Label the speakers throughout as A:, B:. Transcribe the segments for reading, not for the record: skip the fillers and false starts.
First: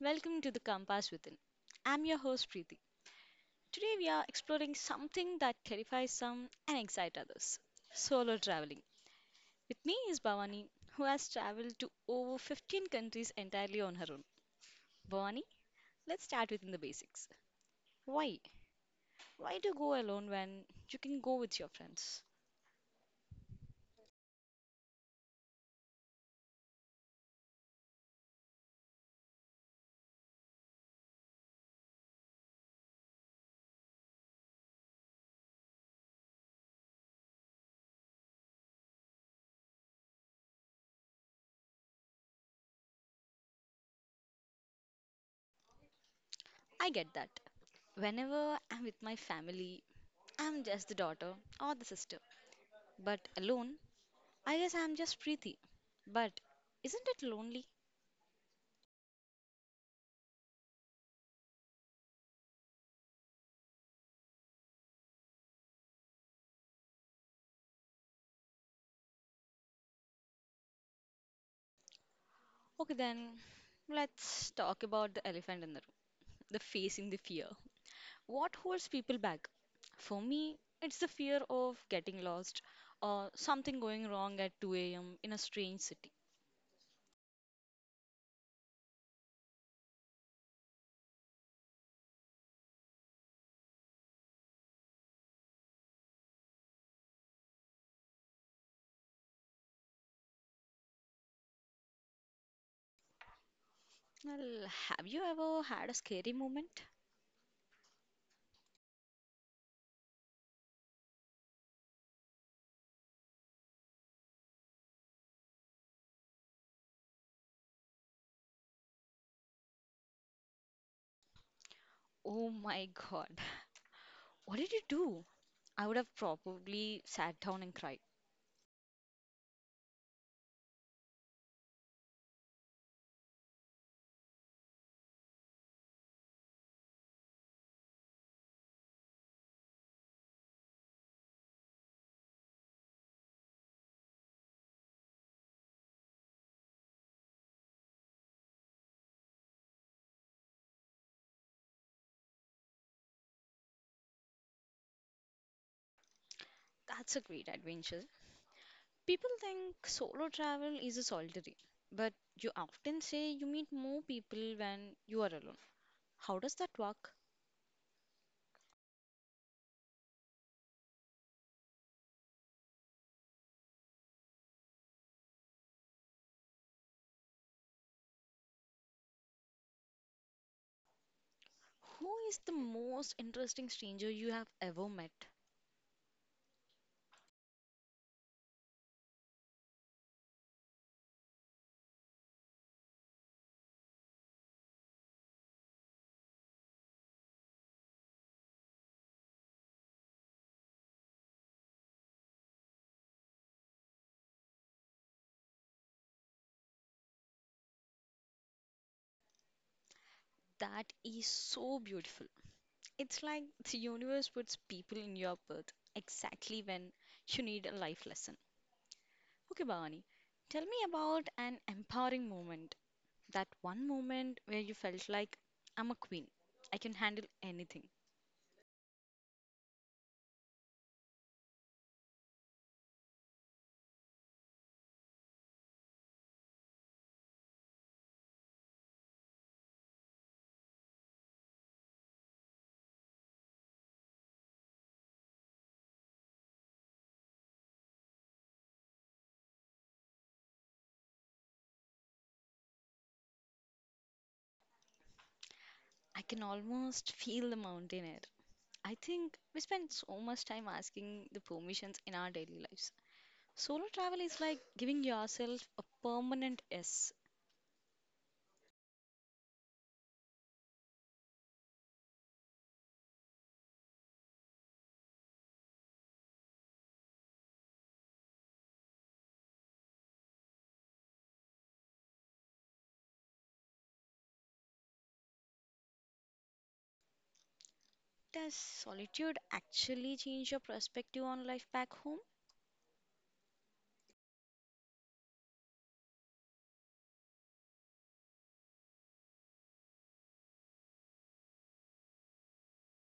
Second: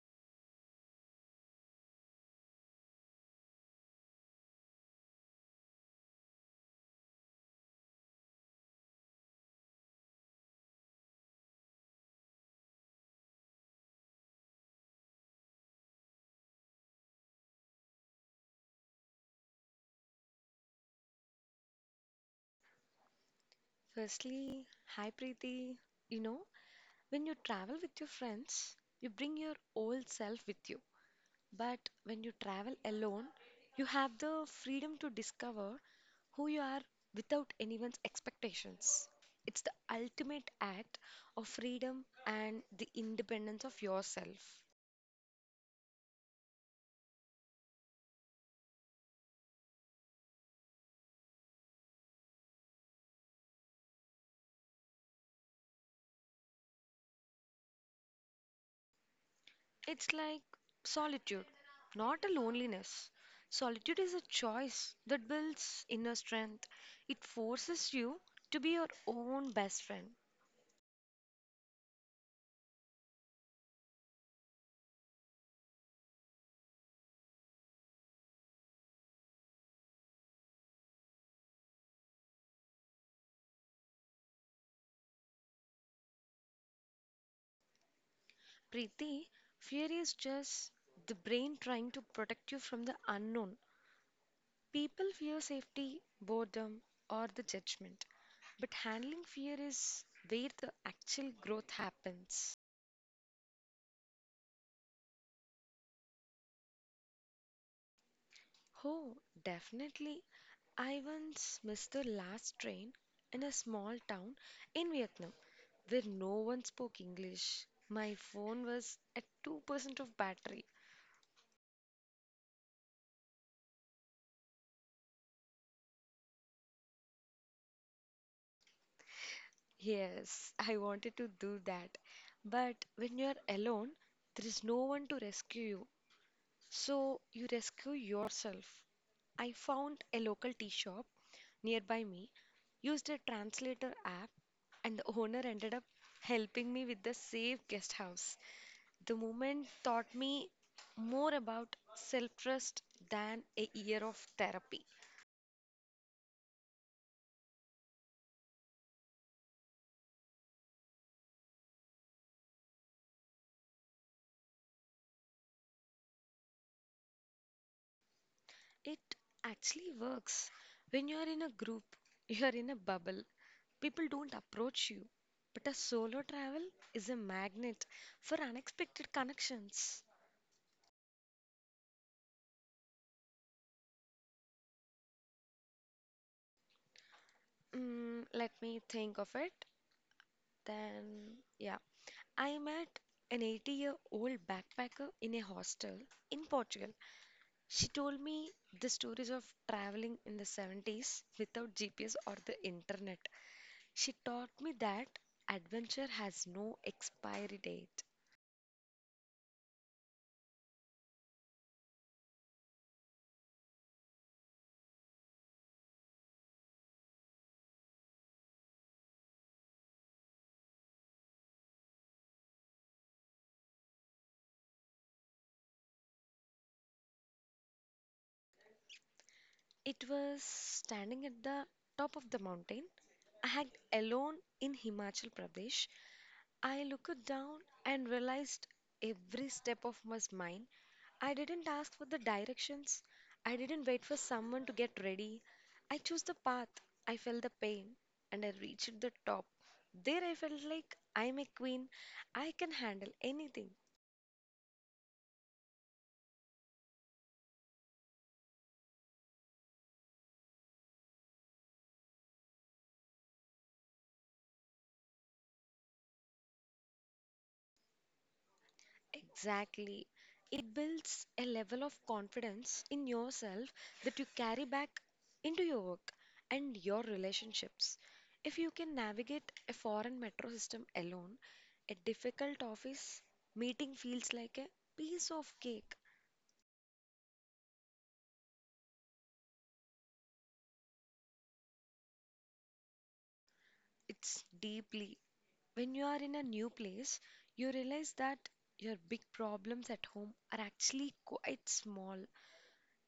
A: welcome to the Compass Within. I'm your host Preeti. Today we are exploring something that terrifies some and excites others solo traveling. With me is Bhavani, who has traveled to over 15 countries entirely on her own. Bhavani, let's start with the basics. Why? Why do you go alone when you can go with your friends?
B: Firstly, hi Preeti. You know, when you travel with your friends, you bring your old self with you. But when you travel alone, you have the freedom to discover who you are without anyone's expectations. It's the ultimate act of freedom and the independence of yourself.
A: I get that. Whenever I'm with my family, I'm just the daughter or the sister. But alone, I guess I'm just Preeti. But isn't it lonely?
B: It's like solitude, not a loneliness. Solitude is a choice that builds inner strength. It forces you to be your own best friend.
A: Okay, then let's talk about the elephant in the room the facing the fear. What holds people back? For me, it's the fear of getting lost or something going wrong at 2 a.m. in a strange city.
B: Preeti, fear is just the brain trying to protect you from the unknown. People fear safety, boredom, or the judgment. But handling fear is where the actual growth happens.
A: Well, have you ever had a scary moment?
B: Oh, definitely. I once missed the last train in a small town in Vietnam, where no one spoke English. My phone was at 2% of battery.
A: Oh my god. What did you do? I would have probably sat down and cried.
B: Yes, I wanted to do that. But when you are alone, there is no one to rescue you. So you rescue yourself. I found a local tea shop nearby me, used a translator app, and the owner ended up helping me with the safe guest house. The moment taught me more about self trust than a year of therapy.
A: That's a great adventure. People think solo travel is a solitary, but you often say you meet more people when you are alone. How does that work?
B: It actually works. When you're in a group, you're in a bubble. People don't approach you. But a solo travel is a magnet for unexpected connections.
A: Who is the most interesting stranger you have ever met?
B: Mm, let me think of it. Then, yeah, I met an 80-year-old year old backpacker in a hostel in Portugal. She told me the stories of traveling in the 70s without GPS or the internet. She taught me that adventure has no expiry date.
A: That is so beautiful. It's like the universe puts people in your path exactly when you need a life lesson. Okay, Bhavani, tell me about an empowering moment. That one moment where you felt like I'm a queen. I can handle anything.
B: It was standing at the top of the mountain. I had alone in Himachal Pradesh. I looked down and realized every step of was mine. I didn't ask for the directions. I didn't wait for someone to get ready. I chose the path. I felt the pain and I reached the top. There I felt like I'm a queen. I can handle anything.
A: I can almost feel the mountain air. I think we spend so much time asking the permissions in our daily lives. Solo travel is like giving yourself a permanent yes.
B: Exactly. It builds a level of confidence in yourself that you carry back into your work and your relationships. If you can navigate a foreign metro system alone, a difficult office meeting feels like a piece of cake.
A: Does solitude actually change your perspective on life back home?
B: It's deeply. When you are in a new place, you realize that your big problems at home are actually quite small.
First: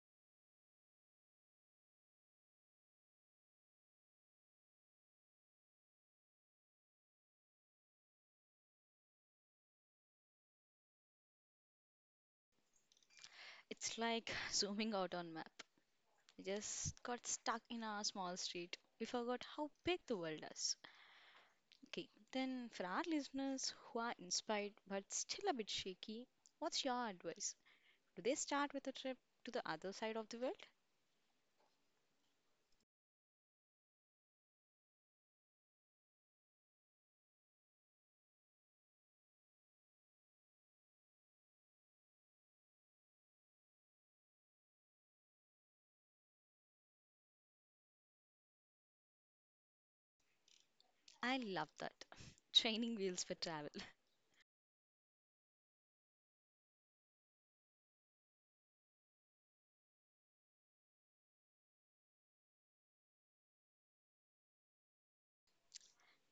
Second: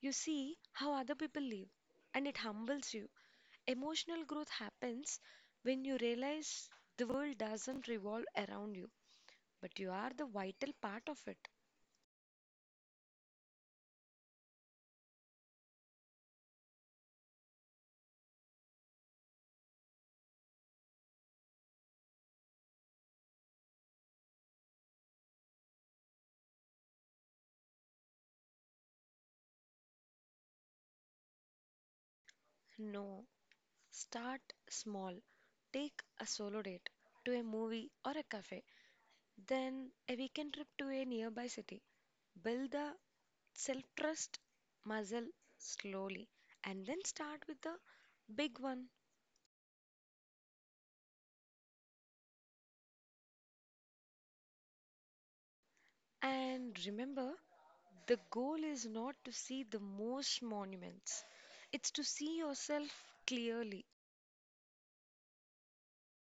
B: You see how other people live, and it humbles you. Emotional growth happens when you realize the world doesn't revolve around you, but you are the vital part of it.
A: It's like zooming out on map. We just got stuck in our small street. We forgot how big the world is. Okay, then for our listeners who are inspired but still a bit shaky, what's your advice? Do they start with a trip to the other side of the world?
B: No, start small. Take a solo date to a movie or a cafe, then a weekend trip to a nearby city. Build the self trust muscle slowly, and then start with the big one.
A: I love that. Training wheels for travel.
B: And remember, the goal is not to see the most monuments, it's to see yourself clearly.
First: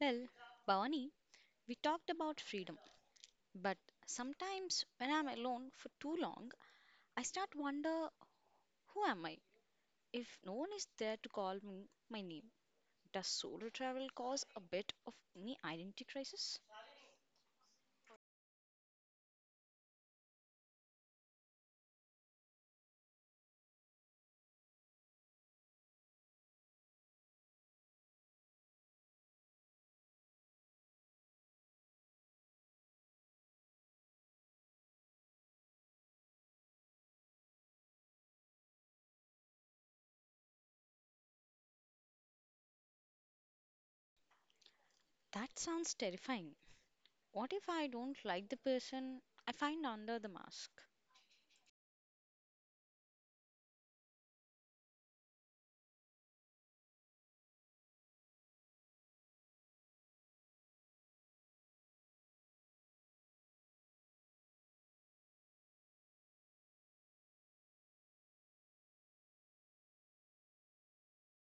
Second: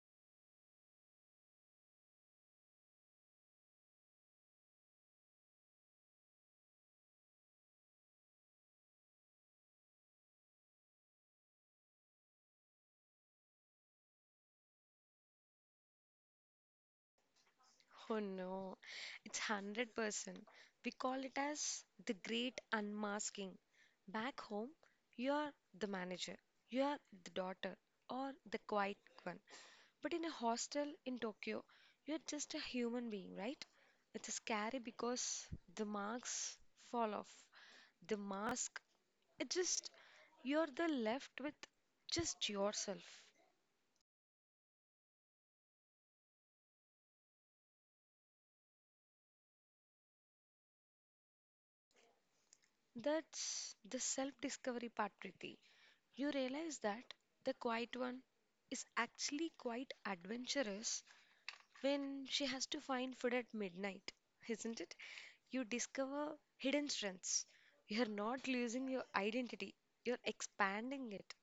A: Well, Bhavani, we talked about freedom, but sometimes when I'm alone for too long, I start wonder who am I? If no one is there to call me my name, does solo travel cause a bit of any identity crisis?
B: Oh no, it's 100%. We call it as the great unmasking. Back home, you are the manager, you are the daughter, or the quiet one. But in a hostel in Tokyo, you're just a human being, right? It's scary because the marks fall off. The mask, it just, you're the left with just yourself.
A: That sounds terrifying. What if I don't like the person I find under the mask?
B: That's the self discovery part, Preeti. You realize that the quiet one is actually quite adventurous when she has to find food at midnight, isn't it? You discover hidden strengths. You're not losing your identity, you're expanding it.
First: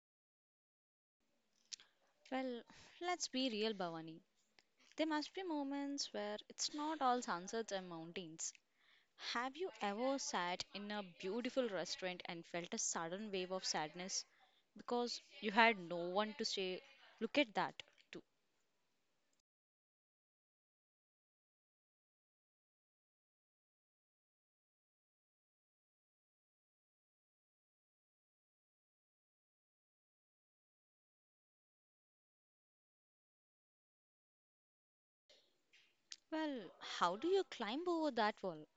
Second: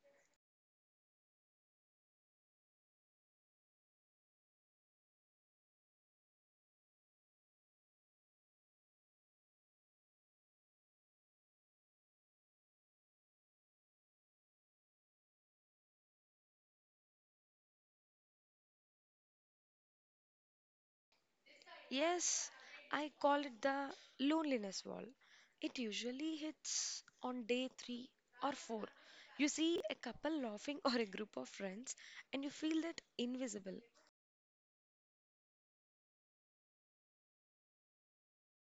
A: Well, let's be real, Bhavani. There must be moments where it's not all sunsets and mountains. Have you ever sat in a beautiful restaurant and felt a sudden wave of sadness because you had no one to say, Look at that, too?
B: Yes, I call it the loneliness wall. It usually hits on day three or four. You see a couple laughing or a group of friends, and you feel that invisible.
A: Well, how do you climb over that wall?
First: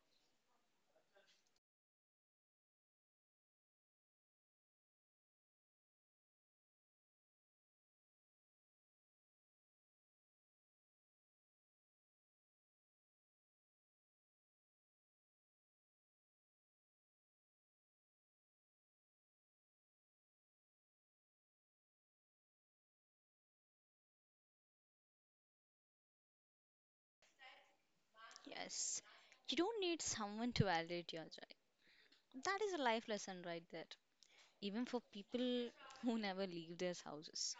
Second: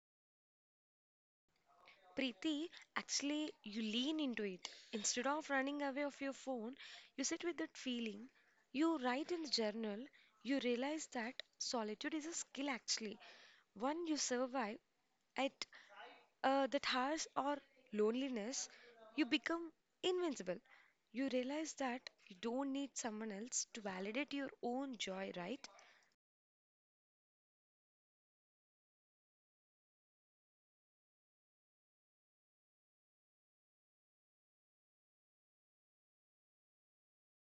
B: Preeti, actually, you lean into it. Instead of running away of your phone, you sit with that feeling. You write in the journal. You realize that solitude is a skill, actually. One you survive at that harsh or loneliness, you become invincible. You realize that you don't need someone else to validate your own joy, right?
A: Yes, you don't need someone to validate your joy. That is a life lesson right there, even for people who never leave their houses.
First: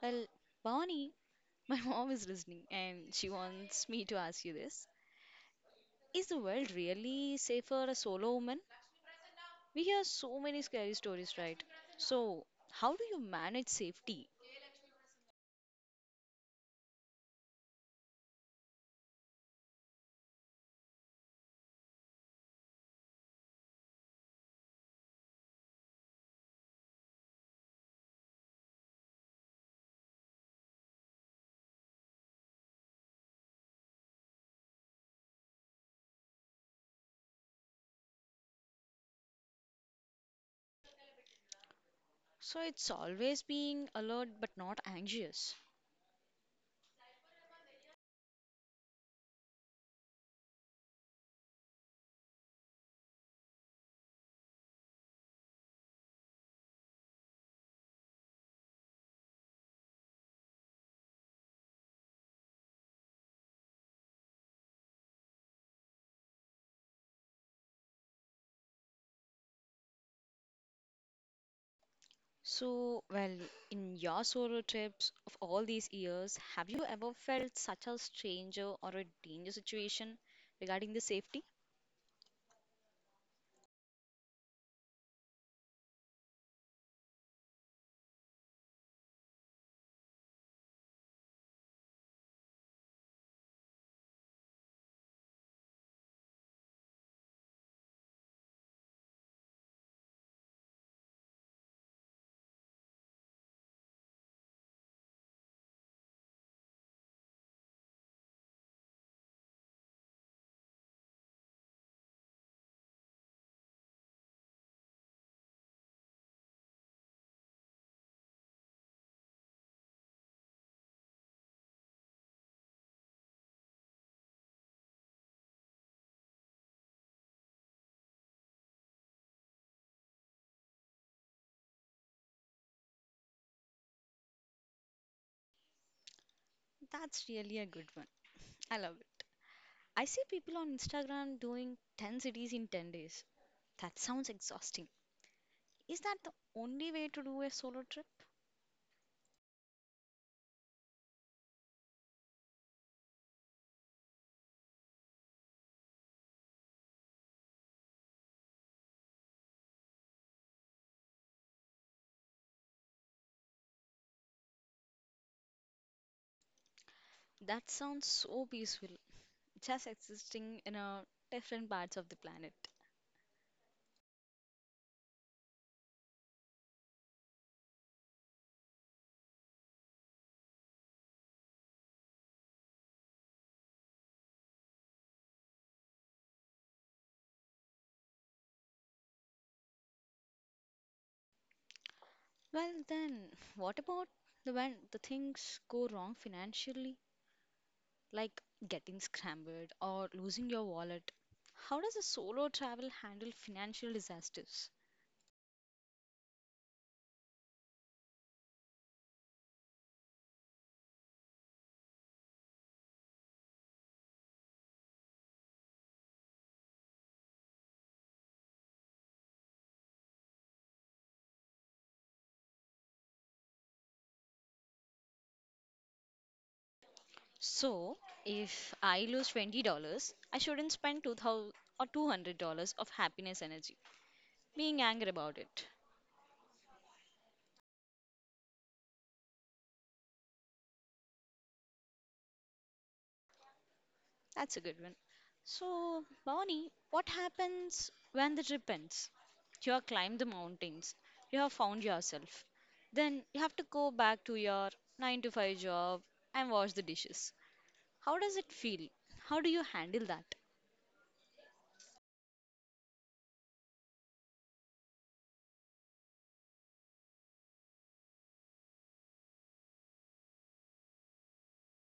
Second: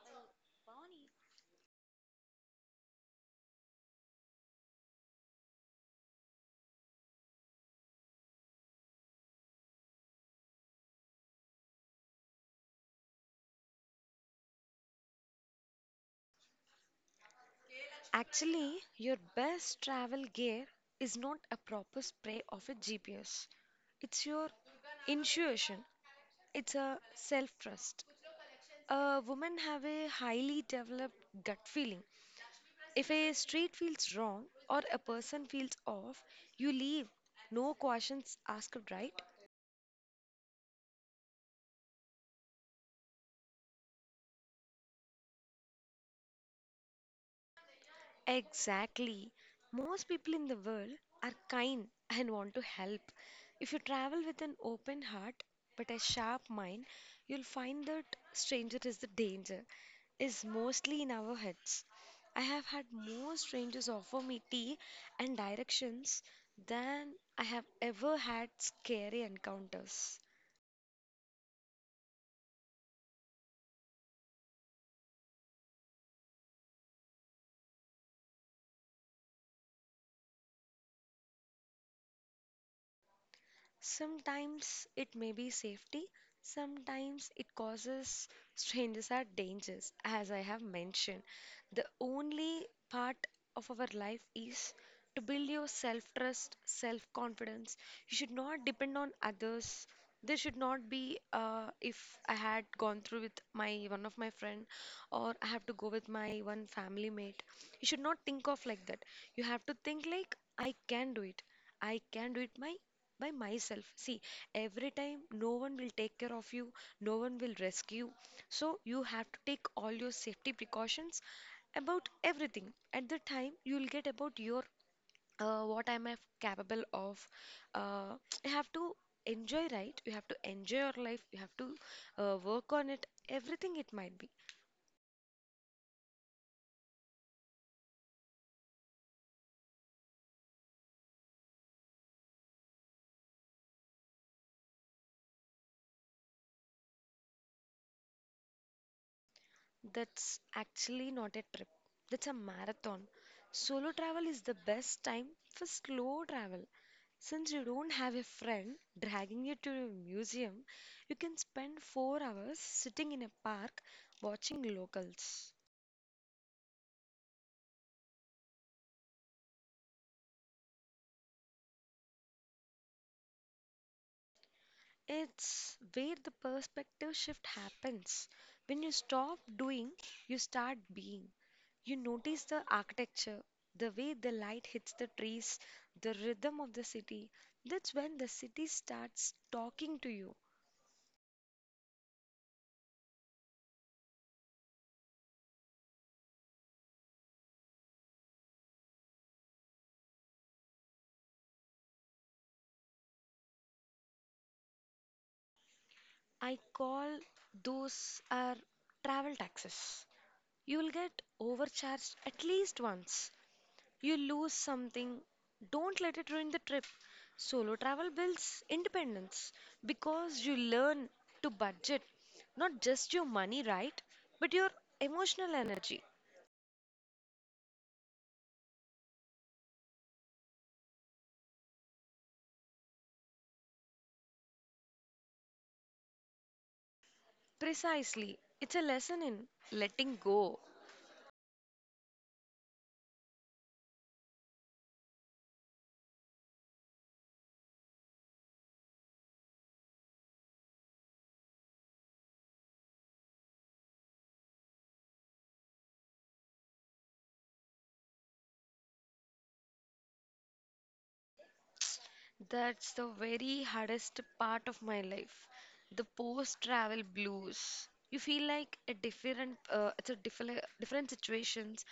A: Well, Bonnie, my mom is listening and she wants me to ask you this. Is the world really safe for a solo woman? We hear so many scary stories, right? So, how do you manage safety?
B: Actually, your best travel gear is not a proper spray of a GPS. It's your intuition. It's a self-trust. A woman have a highly developed gut feeling. If a street feels wrong or a person feels off, you leave. No questions asked, right?
A: So, it's always being alert but not anxious.
B: Exactly. Most people in the world are kind and want to help. If you travel with an open heart but a sharp mind, you'll find that stranger is the danger, is mostly in our heads. I have had more strangers offer me tea and directions than I have ever had scary encounters.
A: So, well, in your solo trips of all these years, have you ever felt such a stranger or a danger situation regarding the safety?
B: Sometimes it may be safety, sometimes it causes strangers are dangers, as I have mentioned. The only part of our life is to build your self trust, self confidence. You should not depend on others. There should not be, if I had gone through with my one of my friend, or I have to go with my one family mate. You should not think of like that. You have to think like I can do it. I can do it my by myself. See, every time no one will take care of you, no one will rescue. So you have to take all your safety precautions about everything. At the time, you'll get about your what am I capable of. Uh, you have to enjoy, right? You have to enjoy your life. You have to work on it. Everything it might be.
A: That's really a good one. I love it. I see people on Instagram doing 10 cities in 10 days. That sounds exhausting. Is that the only way to do a solo trip?
B: That's actually not a trip. That's a marathon. Solo travel is the best time for slow travel. Since you don't have a friend dragging you to a museum, you can spend 4 hours sitting in a park watching locals.
A: That sounds so peaceful, just existing in a different parts of the planet.
B: It's where the perspective shift happens. When you stop doing, you start being. You notice the architecture, the way the light hits the trees, the rhythm of the city. That's when the city starts talking to you.
A: Well, then, what about the when the things go wrong financially, like getting scrambled or losing your wallet? How does a solo travel handle financial disasters?
B: I call those are travel taxes. You'll get overcharged at least once. You lose something. Don't let it ruin the trip. Solo travel builds independence because you learn to budget not just your money, right? But your emotional energy.
A: So, if I lose $20, I shouldn't spend 2000 or $200 of happiness energy being angry about it.
B: Precisely. It's a lesson in letting go.
A: That's a good one. So, Bhavani, what happens when the trip ends? You have climbed the mountains, you have found yourself. Then you have to go back to your 9 to 5 job and wash the dishes. How does it feel? How do you handle that?
B: That's the very hardest part of my life, the post-travel blues. You feel like a different, it's a different situations,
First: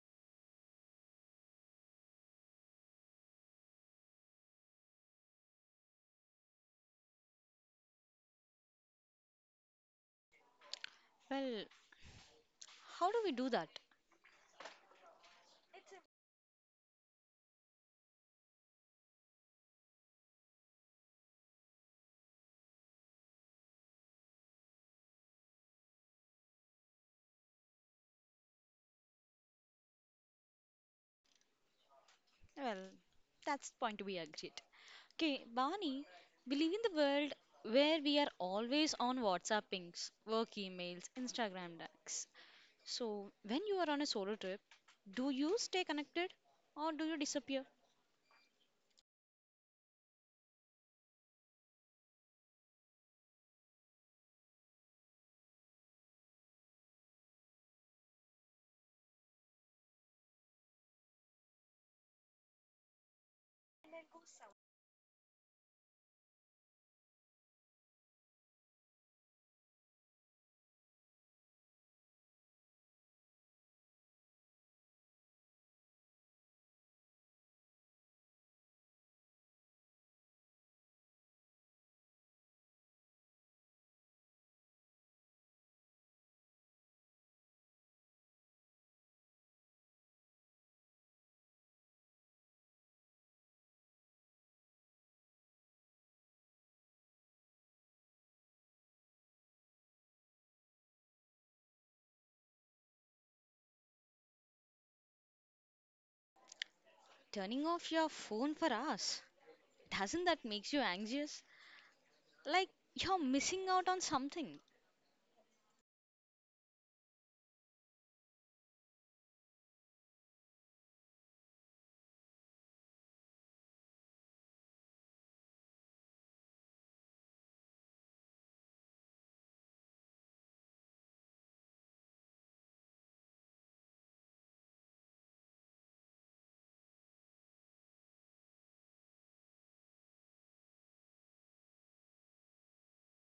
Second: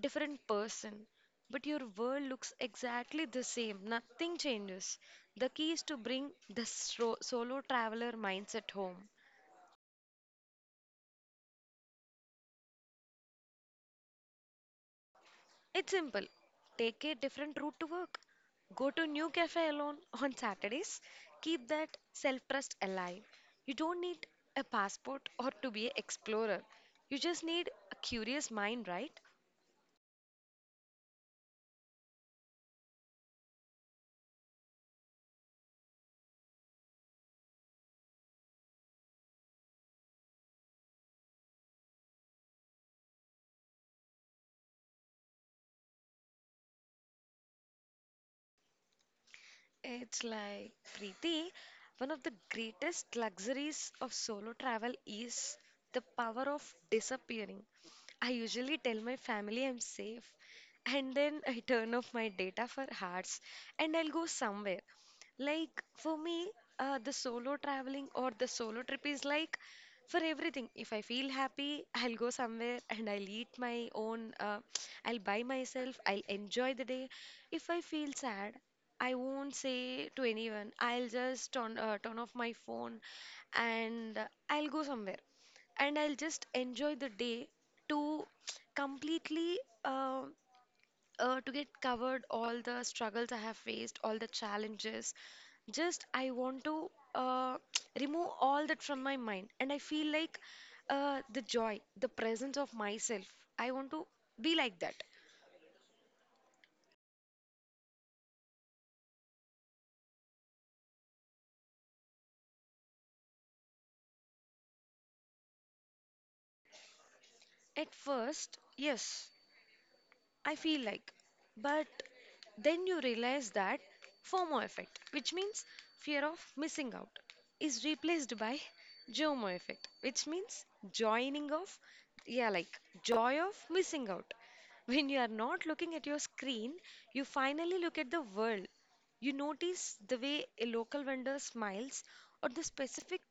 B: different person, but your world looks exactly the same. Nothing changes. The key is to bring the solo traveler mindset home.
A: Well, how do we do that?
B: It's simple. Take a different route to work. Go to new cafe alone on Saturdays. Keep that self-trust alive. You don't need a passport or to be an explorer. You just need a curious mind, right?
A: Well, that's the point we agreed. Okay, Bhavani, we live in the world where we are always on WhatsApp pings, work emails, Instagram DAX. So, when you are on a solo trip, do you stay connected or do you disappear?
B: It's like, Preeti, one of the greatest luxuries of solo travel is the power of disappearing. I usually tell my family I'm safe, and then I turn off my data for hours and I'll go somewhere. Like, for me, the solo traveling or the solo trip is like for everything. If I feel happy, I'll go somewhere and I'll eat my own, I'll buy myself, I'll enjoy the day. If I feel sad, I won't say to anyone. I'll just turn off my phone and I'll go somewhere and I'll just enjoy the day to completely uh, to get covered all the struggles I have faced, all the challenges. Just I want to remove all that from my mind, and I feel like the joy, the presence of myself. I want to be like that.
A: Turning off your phone for hours, doesn't that make you anxious? Like you're missing out on something.
B: At first, yes, I feel like. But then you realize that FOMO effect, which means fear of missing out, is replaced by JOMO effect, which means joining of, yeah, like joy of missing out. When you are not looking at your screen, you finally look at the world. You notice the way a local vendor smiles or the specific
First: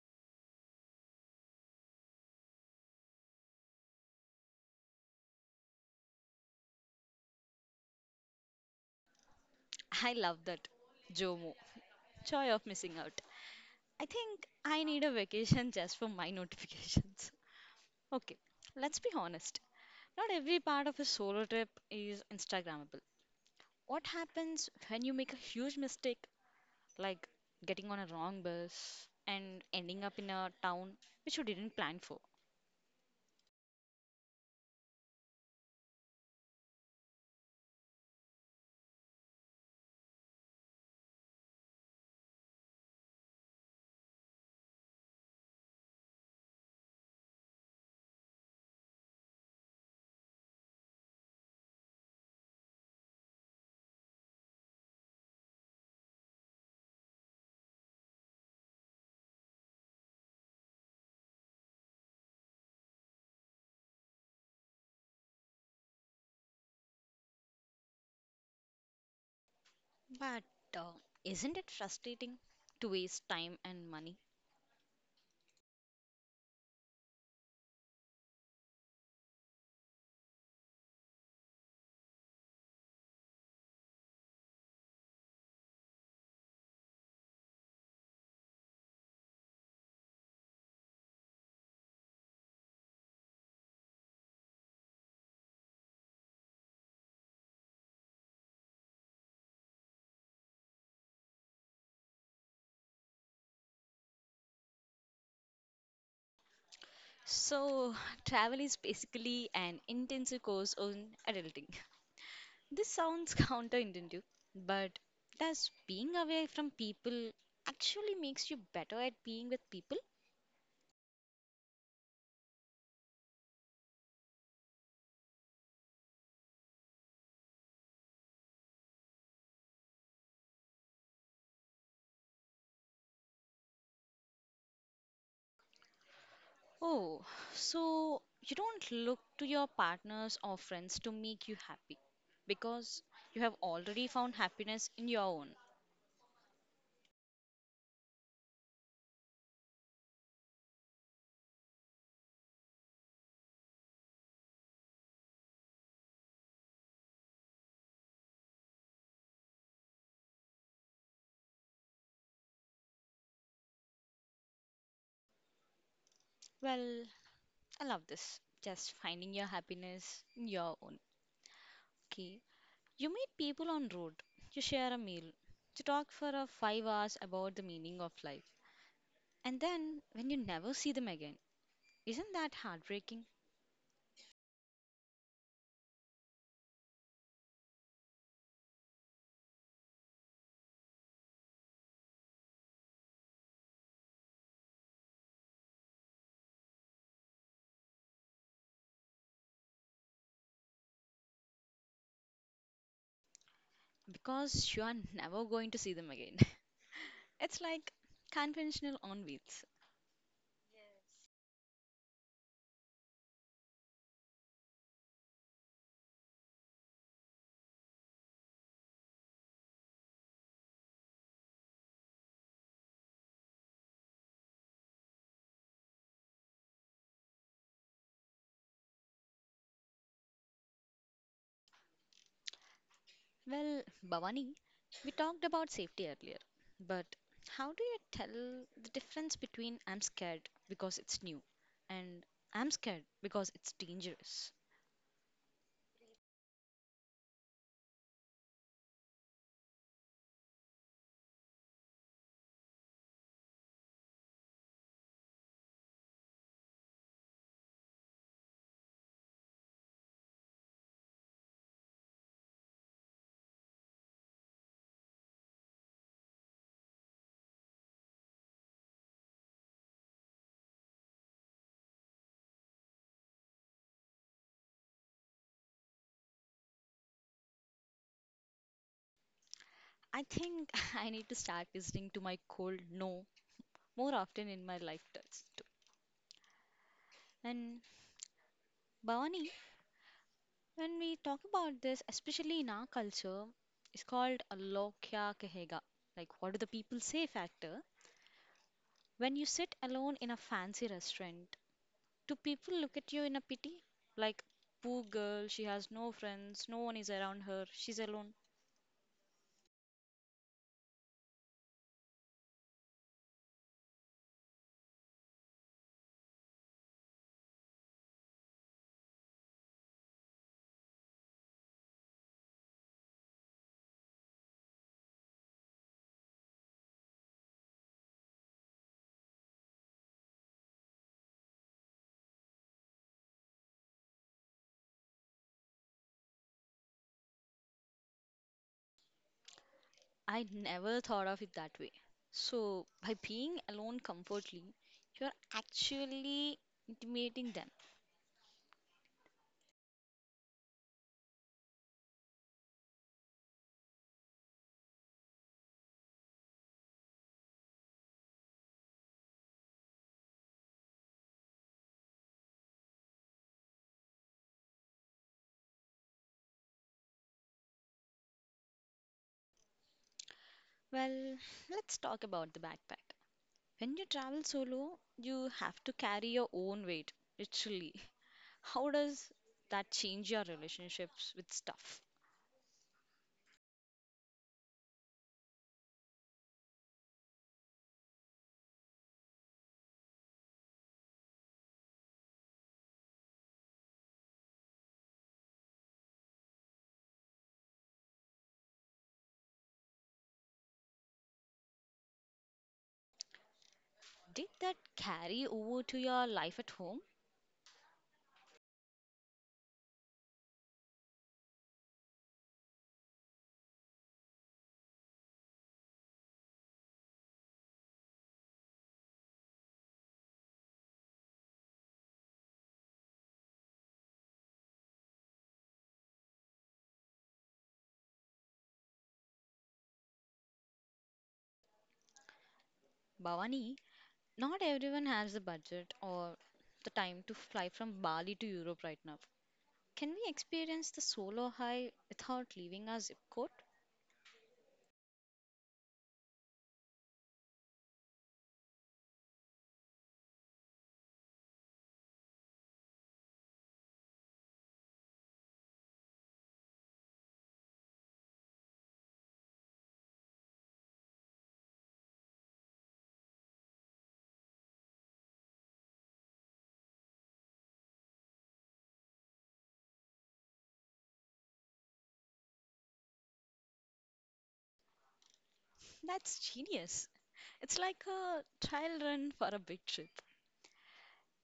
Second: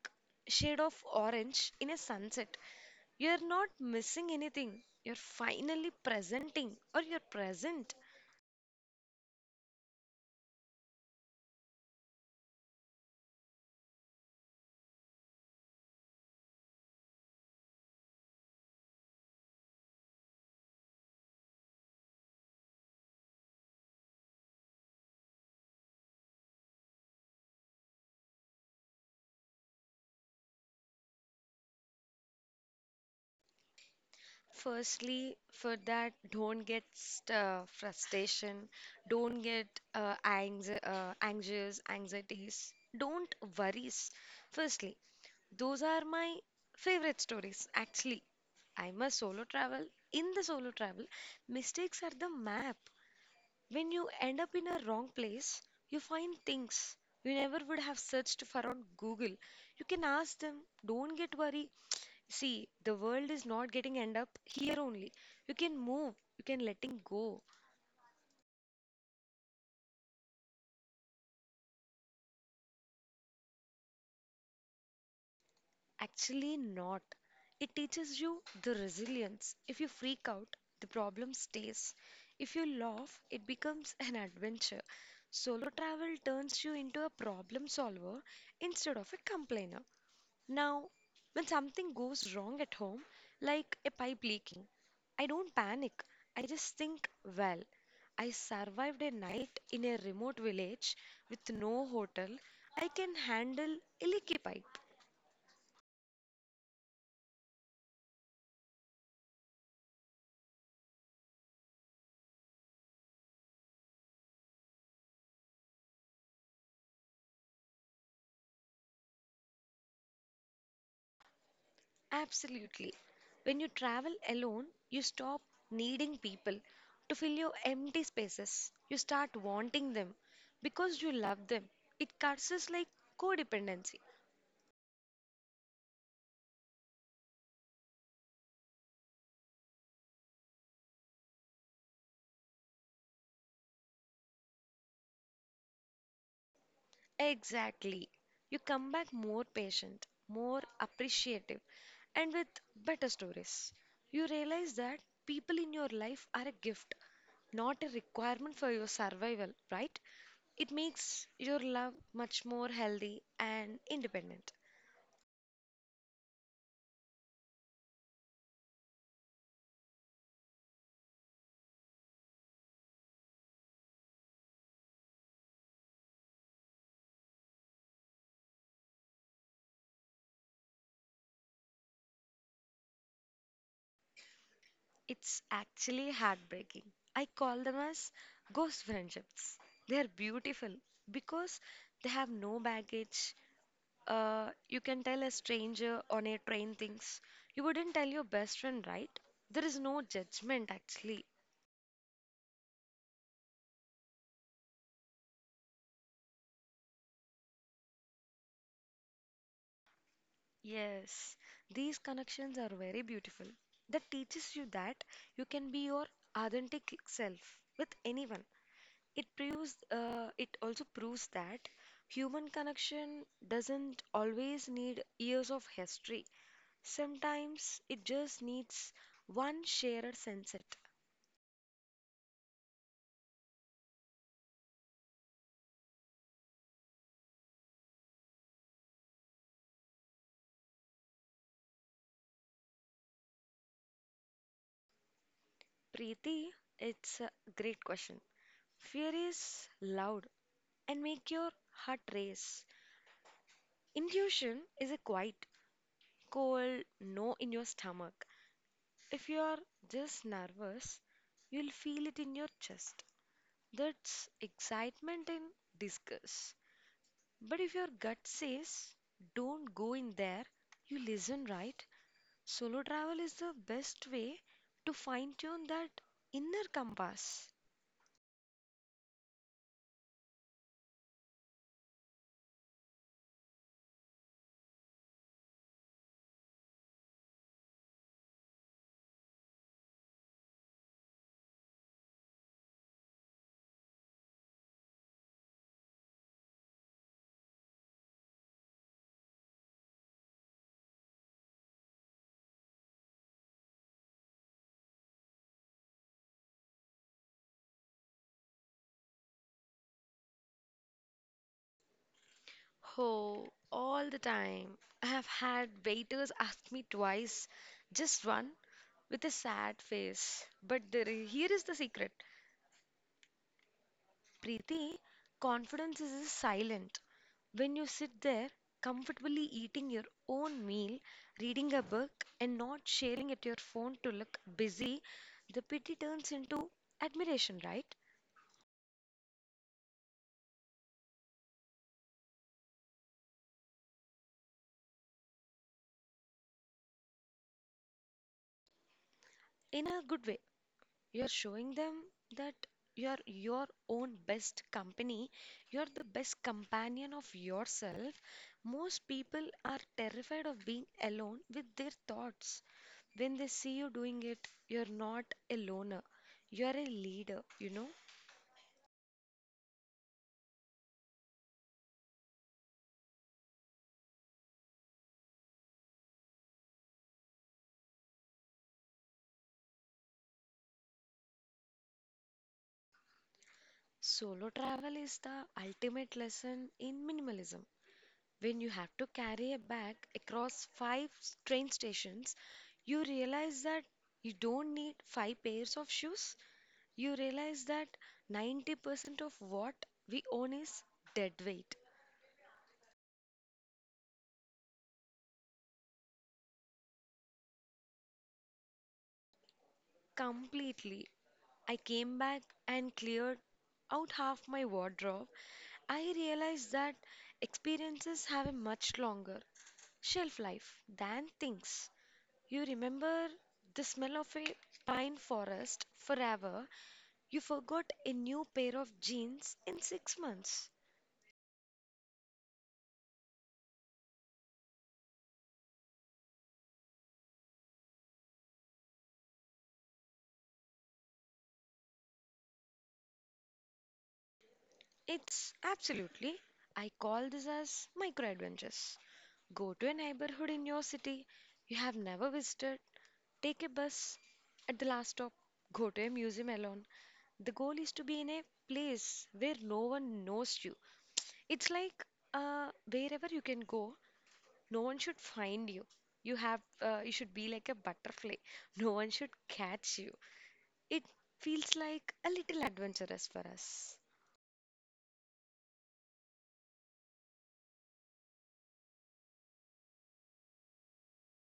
B: shade of orange in a sunset. You're not missing anything. You're finally presenting or you're present.
A: I love that. JOMO, joy of missing out. I think I need a vacation just for my notifications. Okay, let's be honest. Not every part of a solo trip is Instagrammable. What happens when you make a huge mistake like getting on a wrong bus and ending up in a town which you didn't plan for.
B: Firstly, for that, don't get frustration, don't get anxious, anxieties, don't worries. Firstly, those are my favorite stories. Actually, I'm a solo travel. In the solo travel, mistakes are the map. When you end up in a wrong place, you find things you never would have searched for on Google. You can ask them, don't get worried. See, the world is not getting end up here only. You can move, you can letting go.
A: But uh, isn't it frustrating? To waste time and money.
B: Actually, not. It teaches you the resilience. If you freak out, the problem stays. If you laugh, it becomes an adventure. Solo travel turns you into a problem solver instead of a complainer. Now, when something goes wrong at home, like a pipe leaking, I don't panic. I just think, well, I survived a night in a remote village with no hotel. I can handle a leaky pipe.
A: So, travel is basically an intensive course on adulting. This sounds counterintuitive, but does being away from people actually makes you better at being with people?
B: Absolutely. When you travel alone, you stop needing people to fill your empty spaces. You start wanting them because you love them. It cuts us like codependency.
A: Oh, so you don't look to your partners or friends to make you happy because you have already found happiness in your own.
B: Exactly. You come back more patient, more appreciative, and with better stories. You realize that people in your life are a gift, not a requirement for your survival, right? It makes your love much more healthy and independent.
A: Well, I love this. Just finding your happiness in your own. Okay. You meet people on road, you share a meal, you talk for a 5 hours about the meaning of life. And then when you never see them again, isn't that heartbreaking?
B: It's actually heartbreaking. I call them as ghost friendships. They are beautiful because they have no baggage. You can tell a stranger on a train things you wouldn't tell your best friend, right? There is no judgment actually.
A: Because you are never going to see them again. It's like conventional on wheels.
B: Yes, these connections are very beautiful. That teaches you that you can be your authentic self with anyone. It also proves that human connection doesn't always need years of history. Sometimes it just needs one shared sunset.
A: Well, Bhavani, we talked about safety earlier, but how do you tell the difference between I'm scared because it's new and I'm scared because it's dangerous?
B: Preeti, it's a great question. Fear is loud and make your heart race. Intuition is a quiet, cold no in your stomach. If you are just nervous, you'll feel it in your chest. That's excitement in disguise. But if your gut says don't go in there, you listen, right? Solo travel is the best way to fine tune that inner compass.
A: I think I need to start listening to my cold no more often in my life test too. And Bhavani, when we talk about this, especially in our culture, it's called a lo kya kahega, like what do the people say factor. When you sit alone in a fancy restaurant do people look at you in a pity? Like, poor girl, she has no friends, no one is around her, she's alone.
B: Oh, all the time. I have had waiters ask me twice, just one with a sad face. But there, here is the secret Preeti, confidence is silent. When you sit there comfortably eating your own meal, reading a book, and not sharing at your phone to look busy, the pity turns into admiration, right?
A: I never thought of it that way. So, by being alone comfortably, you're actually intimating them.
B: In a good way. You're showing them that you're your own best company, you're the best companion of yourself. Most people are terrified of being alone with their thoughts. When they see you doing it, you're not a loner, you're a leader, you know.
A: Well, let's talk about the backpack. When you travel solo, you have to carry your own weight, literally. How does that change your relationships with stuff?
B: Solo travel is the ultimate lesson in minimalism. When you have to carry a bag across train stations, you realize that you don't need five pairs of shoes. You realize that 90% of what we own is dead weight.
A: Did that carry over to your life at home?
B: Completely. I came back and cleared out half my wardrobe. I realized that experiences have a much longer shelf life than things. You remember the smell of a pine forest forever. You forgot a new pair of jeans in 6 months.
A: Bhavani, not everyone has the budget or the time to fly from Bali to Europe right now. Can we experience the solo high without leaving our zip code?
B: It's absolutely. I call this as micro adventures. Go to a neighborhood in your city you have never visited. Take a bus at the last stop, go to a museum alone. The goal is to be in a place where no one knows you. It's like wherever you can go, no one should find you. You have you should be like a butterfly. No one should catch you. It feels like a little adventurous for us.
A: That's genius. It's like a trial run for a big trip.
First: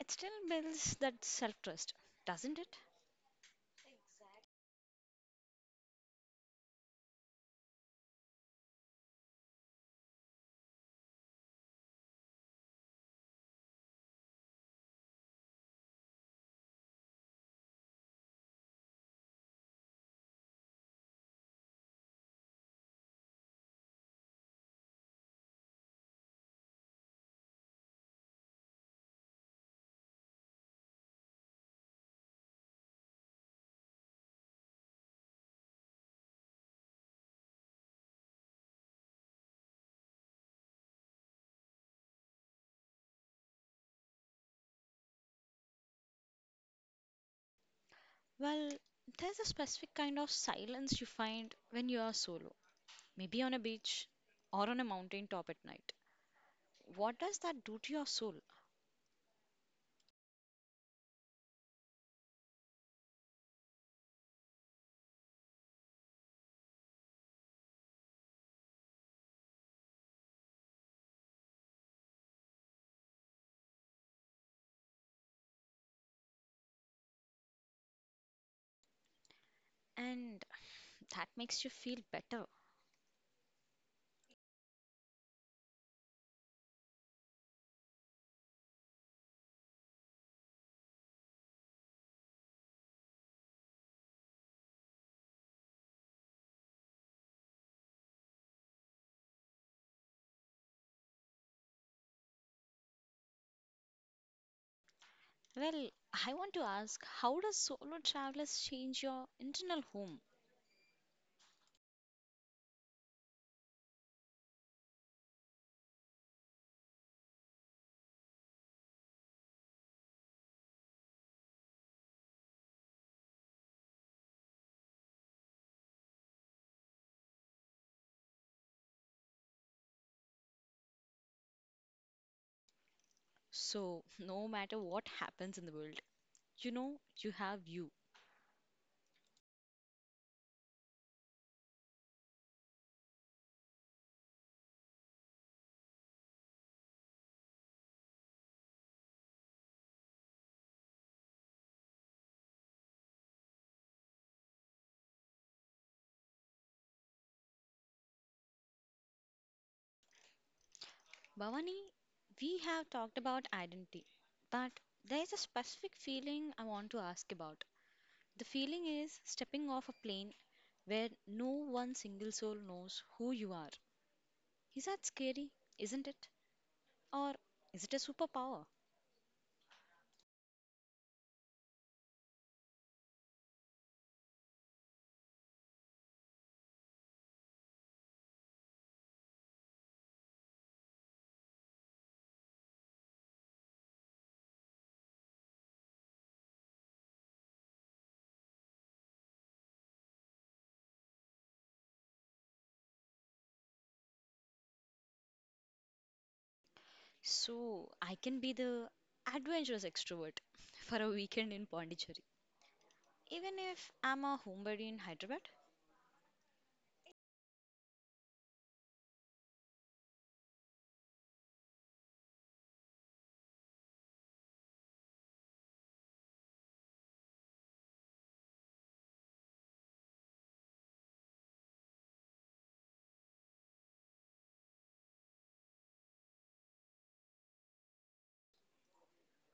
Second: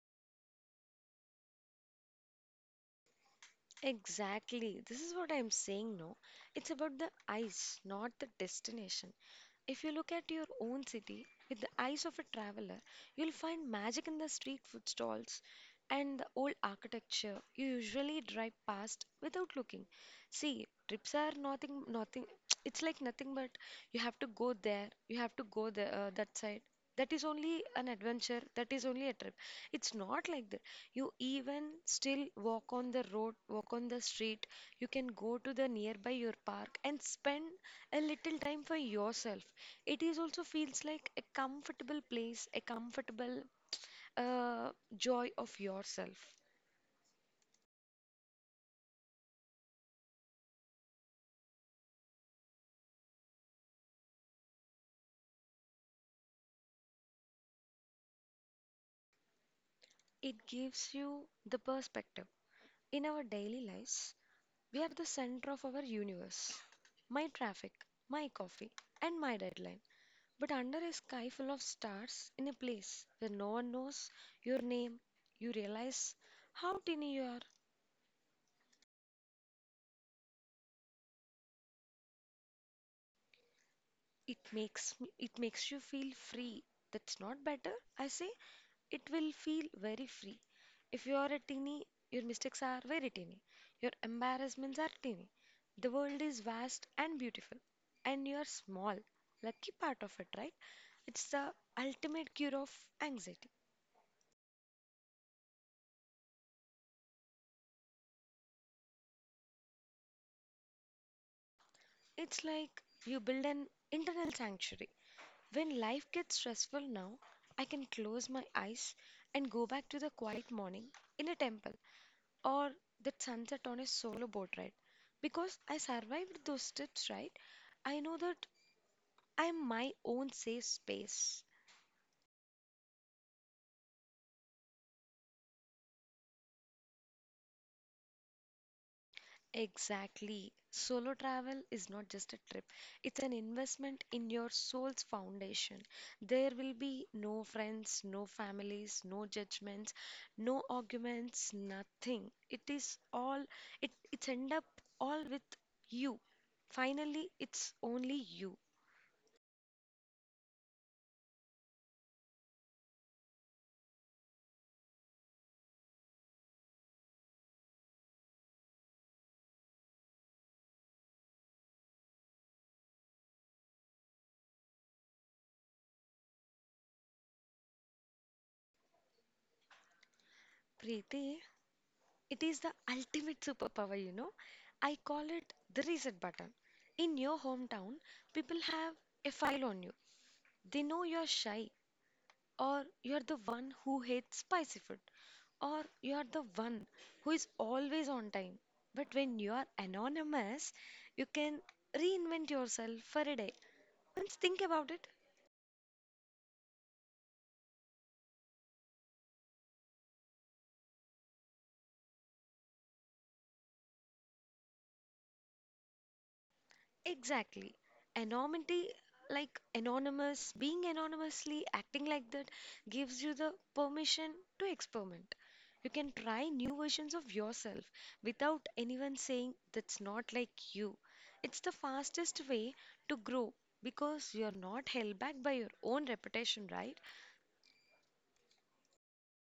A: It still builds that self trust, doesn't it?
B: Exactly. This is what I'm saying, no? It's about the eyes, not the destination. If you look at your own city with the eyes of a traveler, you'll find magic in the street food stalls and the old architecture you usually drive past without looking. See, trips are nothing, nothing, it's like nothing but you have to go there, you have to go there, that side. That is only an adventure, that is only a trip. It's not like that. You even still walk on the road, walk on the street, you can go to the nearby your park and spend a little time for yourself, it is also feels like a comfortable place, a comfortable uh, joy of yourself.
A: Well, there's a specific kind of silence you find when you are solo, maybe on a beach or on a mountain top at night. What does that do to your soul?
B: It gives you the perspective. In our daily lives, we are the center of our universe. My traffic, my coffee, and my deadline. But under a sky full of stars, in a place where no one knows your name, you realize how tiny you are.
A: And that makes you feel better.
B: It makes you feel free. That's not better, I say. It will feel very free. If you are a teeny, your mistakes are very teeny. Your embarrassments are teeny. The world is vast and beautiful, and you are small. Lucky part of it, right? It's the ultimate cure of anxiety.
A: Well, I want to ask how does solo travelers change your internal home?
B: It's like you build an internal sanctuary. When life gets stressful now, I can close my eyes and go back to the quiet morning in a temple or that sunset on a solo boat ride. Because I survived those trips, right? I know that I'm my own safe space.
A: So, no matter what happens in the world, you know you have you.
B: Exactly. Solo travel is not just a trip, it's an investment in your soul's foundation. There will be no friends, no families, no judgments, no arguments, nothing. It is it's end up all with you. Finally, it's only you.
A: Bhavani, we have talked about identity, but there's a specific feeling I want to ask about. The feeling is stepping off a plane where no one single soul knows who you are. Is that scary? Isn't it? Or is it a superpower?
B: Preeti, it is the ultimate superpower, you know. I call it the reset button. In your hometown, people have a file on you. They know you're shy, or you're the one who hates spicy food, or you're the one who is always on time. But when you are anonymous, you can reinvent yourself for a day. Once think about it.
A: So I can be the adventurous extrovert for a weekend in Pondicherry. Even if I'm a homebody in Hyderabad,
B: Exactly. Anonymity, like anonymous, being anonymously acting like that gives you the permission to experiment. You can try new versions of yourself without anyone saying that's not like you. It's the fastest way to grow because you're not held back by your own reputation, right?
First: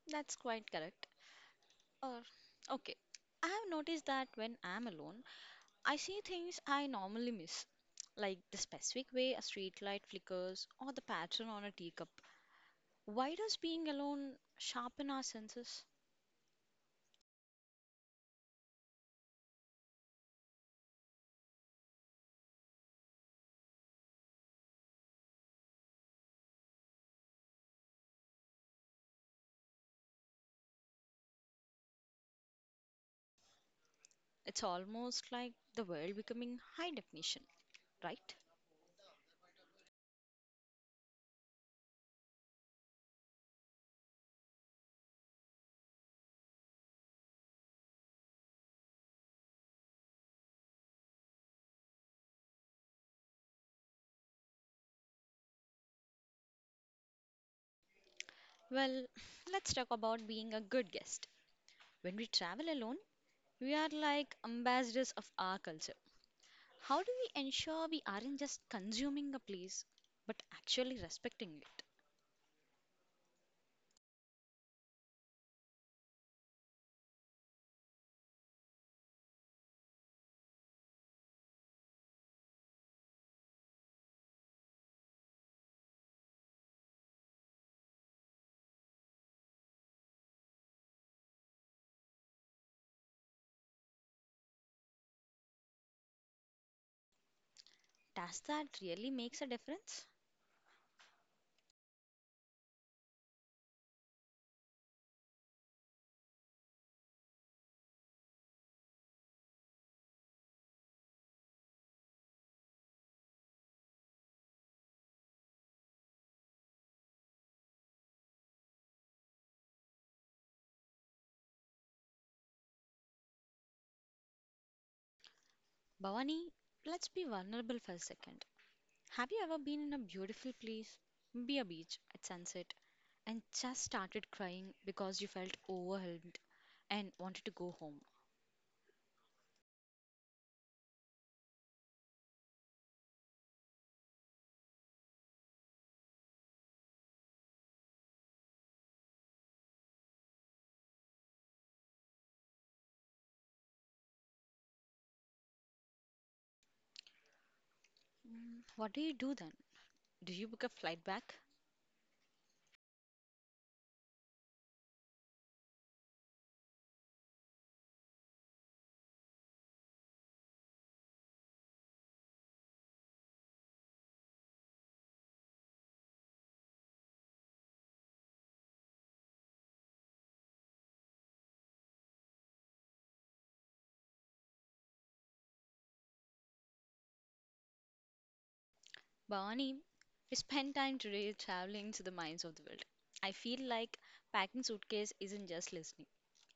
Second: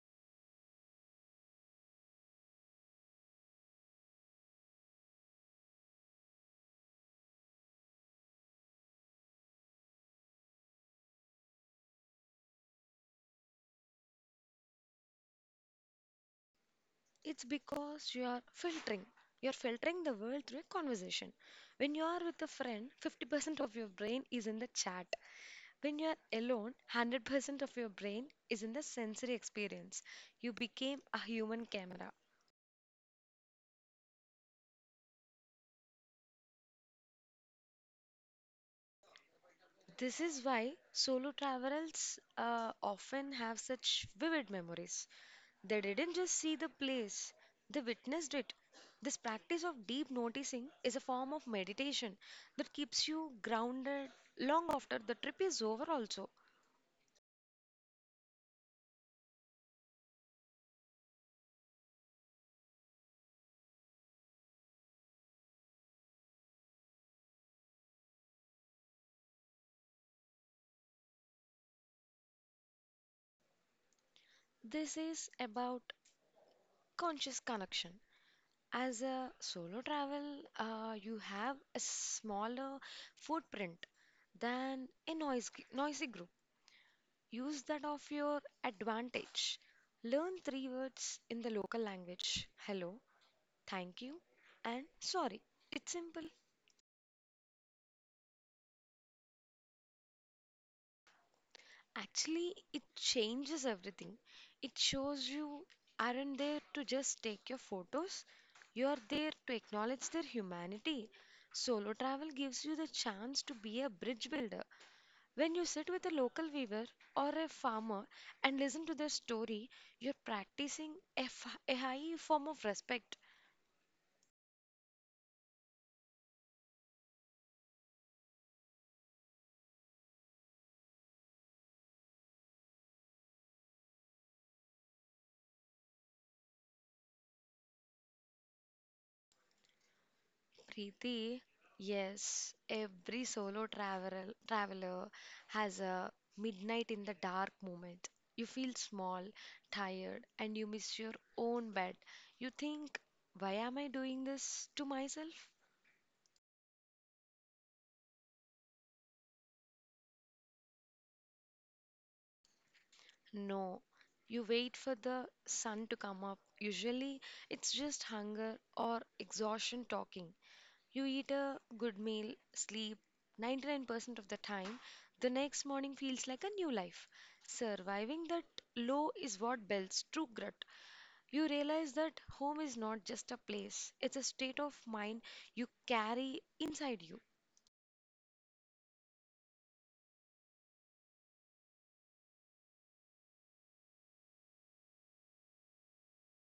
A: that's quite correct. Or, okay, I have noticed that when I'm alone, I see things I normally miss, like the specific way a street light flickers or the pattern on a teacup. Why does being alone sharpen our senses?
B: It's because you are filtering. You're filtering the world through a conversation. When you are with a friend, 50% of your brain is in the chat. When you're alone, 100% of your brain is in the sensory experience. You became a human camera.
A: It's almost like the world becoming high definition, right?
B: This is why solo travelers often have such vivid memories. They didn't just see the place, they witnessed it. This practice of deep noticing is a form of meditation that keeps you grounded long after the trip is over, also.
A: Well, let's talk about being a good guest. When we travel alone, we are like ambassadors of our culture. How do we ensure we aren't just consuming a place, but actually respecting it?
B: This is about conscious connection. As a solo travel, you have a smaller footprint than a noisy group. Use that of your advantage. Learn three words in the local language: hello, thank you, and sorry. It's simple.
A: Does that really makes a difference?
B: Actually, it changes everything. It shows you aren't there to just take your photos, you are there to acknowledge their humanity. Solo travel gives you the chance to be a bridge builder. When you sit with a local weaver or a farmer and listen to their story, you're practicing a high form of respect.
A: Bhavani, let's be vulnerable for a second. Have you ever been in a beautiful place, maybe a beach at sunset, and just started crying because you felt overwhelmed and wanted to go home?
B: Preeti, yes, every solo traveler has a midnight in the dark moment. You feel small, tired, and you miss your own bed. You think, why am I doing this to myself?
A: What do you do then? Do you book a flight back?
B: No, you wait for the sun to come up. Usually, it's just hunger or exhaustion talking. You eat a good meal, sleep 99% of the time. The next morning feels like a new life. Surviving that low is what builds true grit. You realize that home is not just a place, it's a state of mind you carry inside you.
A: Barney, we spent time today traveling to the minds of the world. I feel like packing suitcase isn't just listening.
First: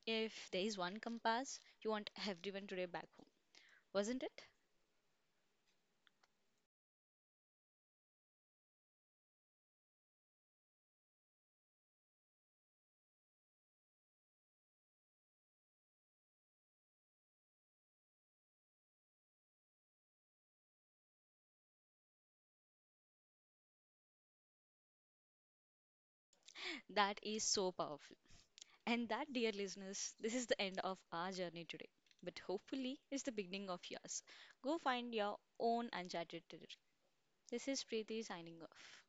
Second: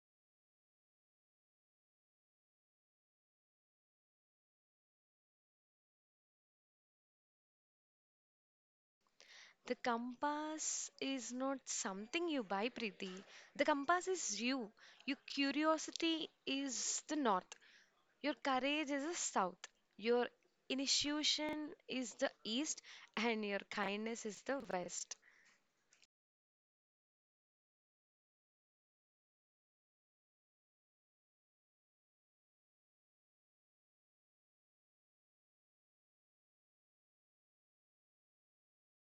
A: If there is one compass, you want everyone today back home, wasn't it?
B: The compass is not something you buy, Preeti. The compass is you. Your curiosity is the north. Your courage is the south. Your initiation is the east, and your kindness is the west.
A: That is so powerful. And that, dear listeners, this is the end of our journey today. But hopefully, it's the beginning of yours. Go find your own uncharted territory. This is Preeti signing off.